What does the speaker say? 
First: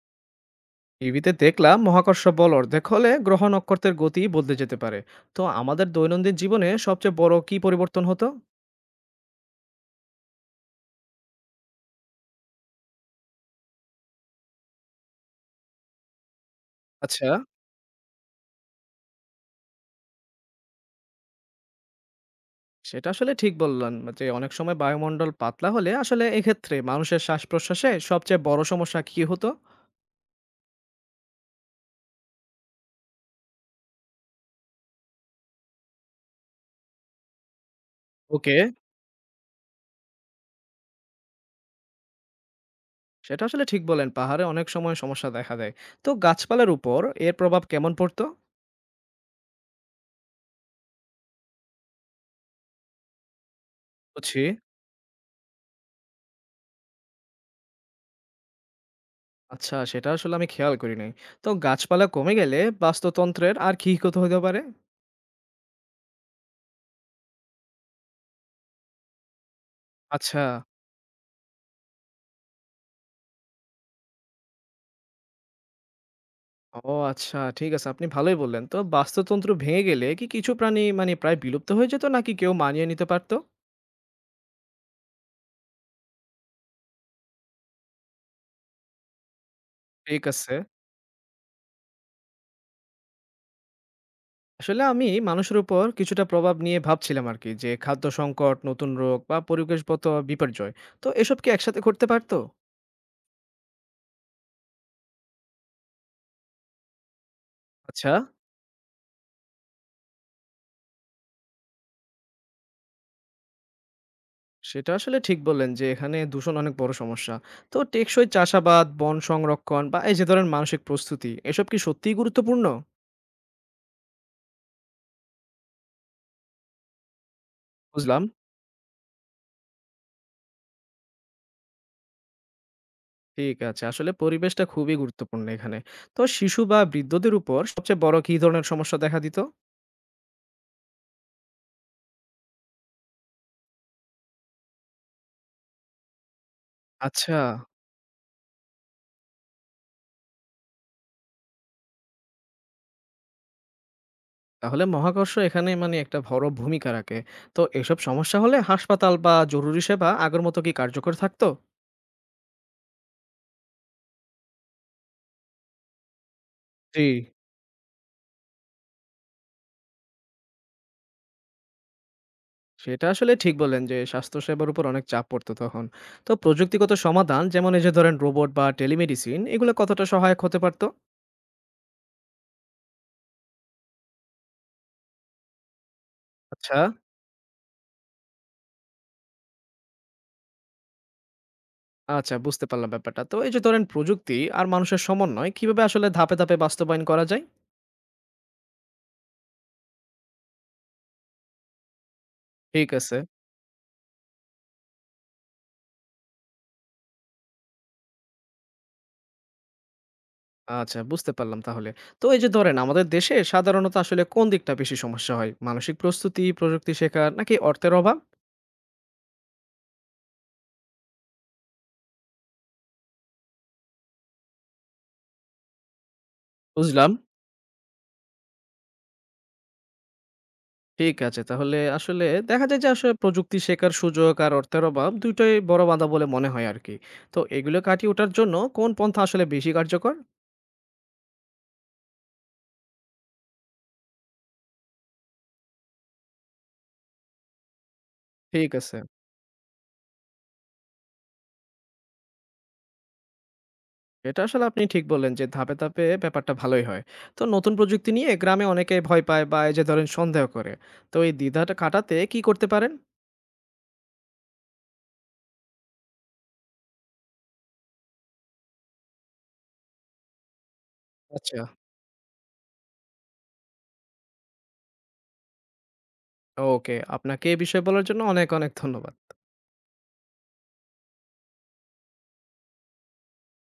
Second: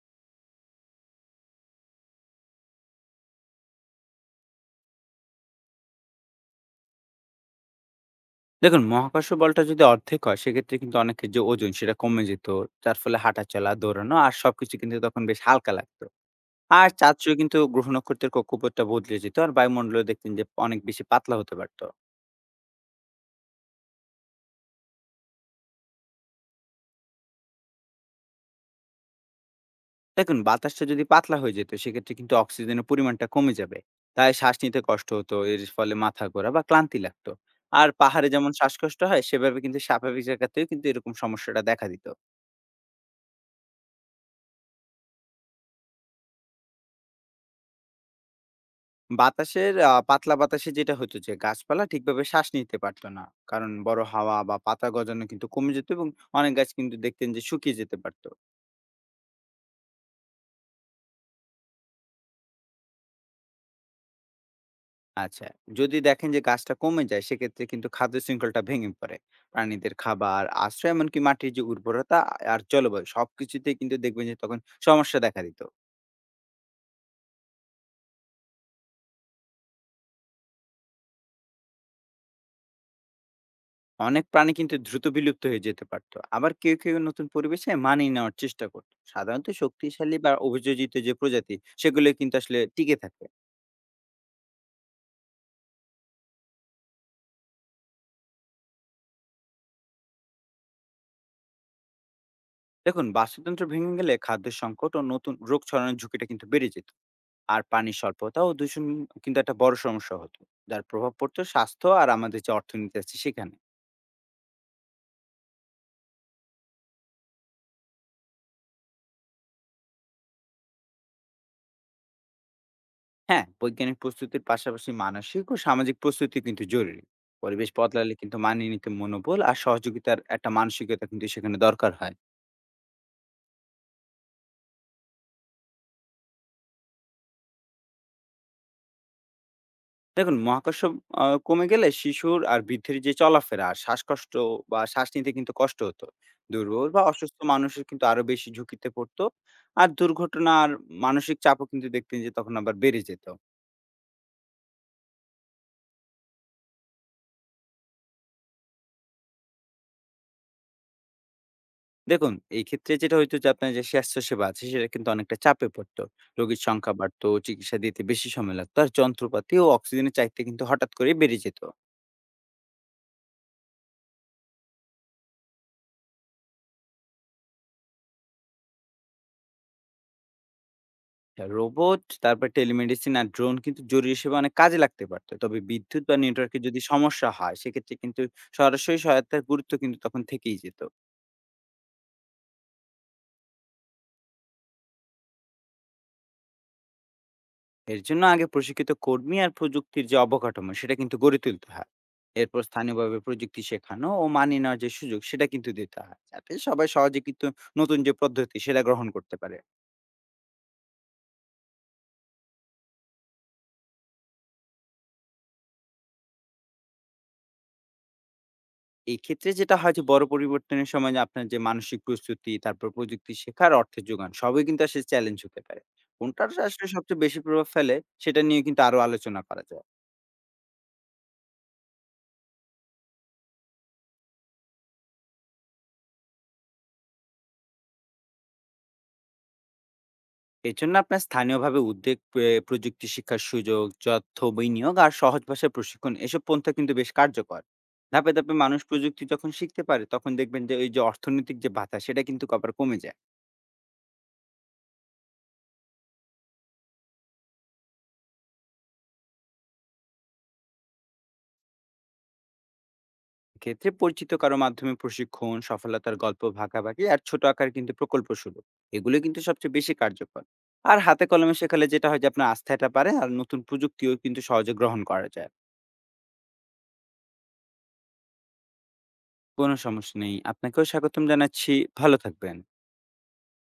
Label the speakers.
Speaker 1: টিভিতে দেখলাম মহাকর্ষ বল অর্ধেক হলে গ্রহ নক্ষত্রের গতি বদলে যেতে পারে। তো আমাদের দৈনন্দিন জীবনে সবচেয়ে বড় কি পরিবর্তন হতো?
Speaker 2: দেখুন, মহাকর্ষ বলটা যদি অর্ধেক হয়, সেক্ষেত্রে কিন্তু অনেকের যে ওজন সেটা কমে যেত। যার ফলে হাঁটাচলা, দৌড়ানো আর সবকিছু কিন্তু তখন বেশ হালকা লাগতো। আর চাঁদ,
Speaker 1: আচ্ছা,
Speaker 2: সূর্য কিন্তু গ্রহ নক্ষত্রের কক্ষপথটা বদলে যেত। আর বায়ুমণ্ডল দেখতেন যে অনেক বেশি পাতলা হতে পারত।
Speaker 1: সেটা আসলে ঠিক বললেন যে অনেক সময় বায়ুমণ্ডল পাতলা হলে আসলে এক্ষেত্রে মানুষের শ্বাস প্রশ্বাসে সবচেয়ে বড় সমস্যা কি হতো?
Speaker 2: দেখুন, বাতাসটা যদি পাতলা হয়ে যেত, সেক্ষেত্রে কিন্তু অক্সিজেনের পরিমাণটা কমে যাবে। তাই শ্বাস নিতে কষ্ট হতো। এর ফলে মাথা ঘোরা বা ক্লান্তি লাগতো। আর পাহাড়ে যেমন
Speaker 1: ওকে,
Speaker 2: শ্বাসকষ্ট হয়, সেভাবে কিন্তু স্বাভাবিক জায়গাতেও কিন্তু এরকম সমস্যাটা দেখা দিত।
Speaker 1: সেটা আসলে ঠিক বলেন পাহাড়ে অনেক সময় সমস্যা দেখা দেয়। তো গাছপালার উপর এর প্রভাব কেমন পড়তো?
Speaker 2: বাতাসের আ পাতলা বাতাসে যেটা হতো যে গাছপালা ঠিকভাবে শ্বাস নিতে পারত না। কারণ বড় হাওয়া
Speaker 1: বুঝছি।
Speaker 2: বা পাতা গজানো কিন্তু কমে যেত এবং অনেক গাছ কিন্তু দেখতেন যে শুকিয়ে যেতে পারত।
Speaker 1: আচ্ছা, সেটা আসলে আমি খেয়াল করি নাই। তো গাছপালা কমে গেলে বাস্তুতন্ত্রের আর কি ক্ষতি হতে পারে?
Speaker 2: আচ্ছা, যদি দেখেন যে গাছটা কমে যায় সেক্ষেত্রে কিন্তু খাদ্য শৃঙ্খলটা ভেঙে পড়ে। প্রাণীদের
Speaker 1: আচ্ছা।
Speaker 2: খাবার, আশ্রয় এমনকি মাটির যে উর্বরতা আর জলবায়ু সবকিছুতেই কিন্তু দেখবেন যে তখন সমস্যা দেখা দিত।
Speaker 1: ও আচ্ছা, ঠিক আছে, আপনি ভালোই বললেন। তো বাস্তুতন্ত্র ভেঙে গেলে কি কিছু প্রাণী মানে প্রায় বিলুপ্ত হয়ে যেত নাকি কেউ মানিয়ে নিতে পারতো?
Speaker 2: অনেক প্রাণী কিন্তু দ্রুত বিলুপ্ত হয়ে যেতে পারত। আবার কেউ নতুন পরিবেশে মানিয়ে নেওয়ার চেষ্টা করত। সাধারণত শক্তিশালী
Speaker 1: ঠিক
Speaker 2: বা
Speaker 1: আছে।
Speaker 2: অভিযোজিত যে প্রজাতি সেগুলো কিন্তু আসলে টিকে থাকে।
Speaker 1: আসলে আমি মানুষের উপর কিছুটা প্রভাব নিয়ে ভাবছিলাম আরকি, যে খাদ্য সংকট, নতুন রোগ বা পরিবেশগত বিপর্যয়। তো এসব কি একসাথে ঘটতে পারতো?
Speaker 2: দেখুন বাস্তুতন্ত্র ভেঙে গেলে খাদ্য সংকট ও নতুন রোগ ছড়ানোর ঝুঁকিটা কিন্তু বেড়ে যেত, আর পানির
Speaker 1: আচ্ছা,
Speaker 2: স্বল্পতা ও দূষণ কিন্তু একটা বড় সমস্যা হতো, যার প্রভাব পড়তো স্বাস্থ্য আর আমাদের যে অর্থনীতি আছে সেখানে।
Speaker 1: সেটা আসলে ঠিক বললেন যে এখানে দূষণ অনেক বড় সমস্যা। তো টেকসই চাষাবাদ, বন সংরক্ষণ বা এই যে ধরেন মানসিক প্রস্তুতি এসব কি সত্যিই গুরুত্বপূর্ণ?
Speaker 2: হ্যাঁ, বৈজ্ঞানিক প্রস্তুতির পাশাপাশি মানসিক ও সামাজিক প্রস্তুতি কিন্তু জরুরি। পরিবেশ বদলালে
Speaker 1: বুঝলাম।
Speaker 2: কিন্তু মানিয়ে নিতে মনোবল আর সহযোগিতার একটা মানসিকতা কিন্তু সেখানে দরকার হয়।
Speaker 1: ঠিক আছে। আসলে পরিবেশটা খুবই গুরুত্বপূর্ণ এখানে। তো শিশু বা বৃদ্ধদের উপর সবচেয়ে বড় কি ধরনের সমস্যা দেখা দিত?
Speaker 2: দেখুন, মহাকর্ষ কমে গেলে শিশুর আর বৃদ্ধের যে চলাফেরা, আর শ্বাসকষ্ট বা শ্বাস নিতে কিন্তু কষ্ট হতো। দুর্বল বা
Speaker 1: আচ্ছা।
Speaker 2: অসুস্থ মানুষের কিন্তু আরো বেশি ঝুঁকিতে পড়তো। আর দুর্ঘটনা আর মানসিক চাপও কিন্তু দেখতেন যে তখন আবার বেড়ে যেত।
Speaker 1: তাহলে মহাকর্ষ এখানে মানে একটা বড় ভূমিকা রাখে। তো এসব সমস্যা হলে হাসপাতাল বা জরুরি সেবা আগের মতো কি কার্যকর থাকতো?
Speaker 2: দেখুন, এই ক্ষেত্রে যেটা হইতো যে আপনার যে স্বাস্থ্যসেবা আছে সেটা কিন্তু অনেকটা চাপে পড়তো। রোগীর সংখ্যা
Speaker 1: জি,
Speaker 2: বাড়তো, চিকিৎসা দিতে বেশি সময় লাগতো আর যন্ত্রপাতি ও অক্সিজেনের চাহিদা কিন্তু হঠাৎ করেই বেড়ে যেত।
Speaker 1: সেটা আসলে ঠিক বললেন যে স্বাস্থ্যসেবার উপর অনেক চাপ পড়তো তখন। তো প্রযুক্তিগত সমাধান যেমন এই যে ধরেন রোবট বা টেলিমেডিসিন এগুলো কতটা সহায়ক হতে পারতো?
Speaker 2: রোবট, তারপর টেলিমেডিসিন আর ড্রোন কিন্তু জরুরি সেবা অনেক কাজে লাগতে পারত। তবে বিদ্যুৎ বা নেটওয়ার্কে
Speaker 1: আচ্ছা।
Speaker 2: যদি সমস্যা হয়, সেক্ষেত্রে কিন্তু সরাসরি সহায়তার গুরুত্ব কিন্তু তখন থেকেই যেত।
Speaker 1: আচ্ছা, বুঝতে পারলাম ব্যাপারটা। তো এই যে ধরেন প্রযুক্তি আর মানুষের সমন্বয় কিভাবে আসলে ধাপে ধাপে বাস্তবায়ন করা যায়?
Speaker 2: এর জন্য আগে প্রশিক্ষিত কর্মী আর প্রযুক্তির যে অবকাঠামো, সেটা কিন্তু গড়ে তুলতে হয়। এরপর
Speaker 1: ঠিক আছে।
Speaker 2: স্থানীয়ভাবে প্রযুক্তি শেখানো ও মানিয়ে নেওয়ার যে সুযোগ, সেটা কিন্তু দিতে হয়। যাতে সবাই সহজে কিন্তু নতুন যে পদ্ধতি, সেটা গ্রহণ করতে পারে।
Speaker 1: আচ্ছা, বুঝতে পারলাম তাহলে। তো এই যে ধরেন আমাদের দেশে সাধারণত আসলে কোন দিকটা বেশি সমস্যা হয়? মানসিক প্রস্তুতি, প্রযুক্তি শেখার নাকি অর্থের অভাব?
Speaker 2: এই ক্ষেত্রে যেটা হয় যে বড় পরিবর্তনের সময় যে আপনার যে মানসিক প্রস্তুতি, তারপর প্রযুক্তি শেখার অর্থের যোগান সবই কিন্তু আসলে চ্যালেঞ্জ হতে পারে। কোনটার আসলে
Speaker 1: বুঝলাম।
Speaker 2: সবচেয়ে বেশি প্রভাব ফেলে সেটা নিয়ে কিন্তু আরো আলোচনা করা যায়।
Speaker 1: ঠিক আছে। তাহলে আসলে দেখা যায় যে আসলে প্রযুক্তি শেখার সুযোগ আর অর্থের অভাব ২ টাই বড় বাধা বলে মনে হয় আরকি। তো এগুলো কাটিয়ে ওঠার জন্য কোন পন্থা আসলে বেশি কার্যকর?
Speaker 2: এর জন্য আপনার স্থানীয়ভাবে উদ্বেগ পে প্রযুক্তি শিক্ষার সুযোগ, তথ্য বিনিয়োগ আর সহজ ভাষায় প্রশিক্ষণ এসব পন্থা কিন্তু বেশ কার্যকর। ধাপে ধাপে
Speaker 1: ঠিক
Speaker 2: মানুষ
Speaker 1: আছে।
Speaker 2: প্রযুক্তি যখন শিখতে পারে তখন দেখবেন যে ওই যে অর্থনৈতিক যে বাধা সেটা কিন্তু আবার কমে যায়।
Speaker 1: এটা আসলে আপনি ঠিক বললেন যে ধাপে ধাপে ব্যাপারটা ভালোই হয়। তো নতুন প্রযুক্তি নিয়ে গ্রামে অনেকে ভয় পায় বা এই যে ধরেন সন্দেহ করে। তো এই দ্বিধাটা কাটাতে কি করতে পারেন?
Speaker 2: ক্ষেত্রে পরিচিত কারো মাধ্যমে প্রশিক্ষণ, সফলতার গল্প ভাগাভাগি আর ছোট আকার কিন্তু প্রকল্প শুরু, এগুলো কিন্তু সবচেয়ে বেশি কার্যকর। আর হাতে কলমে
Speaker 1: আচ্ছা।
Speaker 2: শেখালে যেটা হয় যে আপনার আস্থাটা পারে আর নতুন প্রযুক্তিও কিন্তু সহজে গ্রহণ করা যায়।
Speaker 1: ওকে, আপনাকে এই বিষয়ে বলার জন্য অনেক ধন্যবাদ।
Speaker 2: কোনো সমস্যা নেই, আপনাকেও স্বাগতম জানাচ্ছি। ভালো থাকবেন।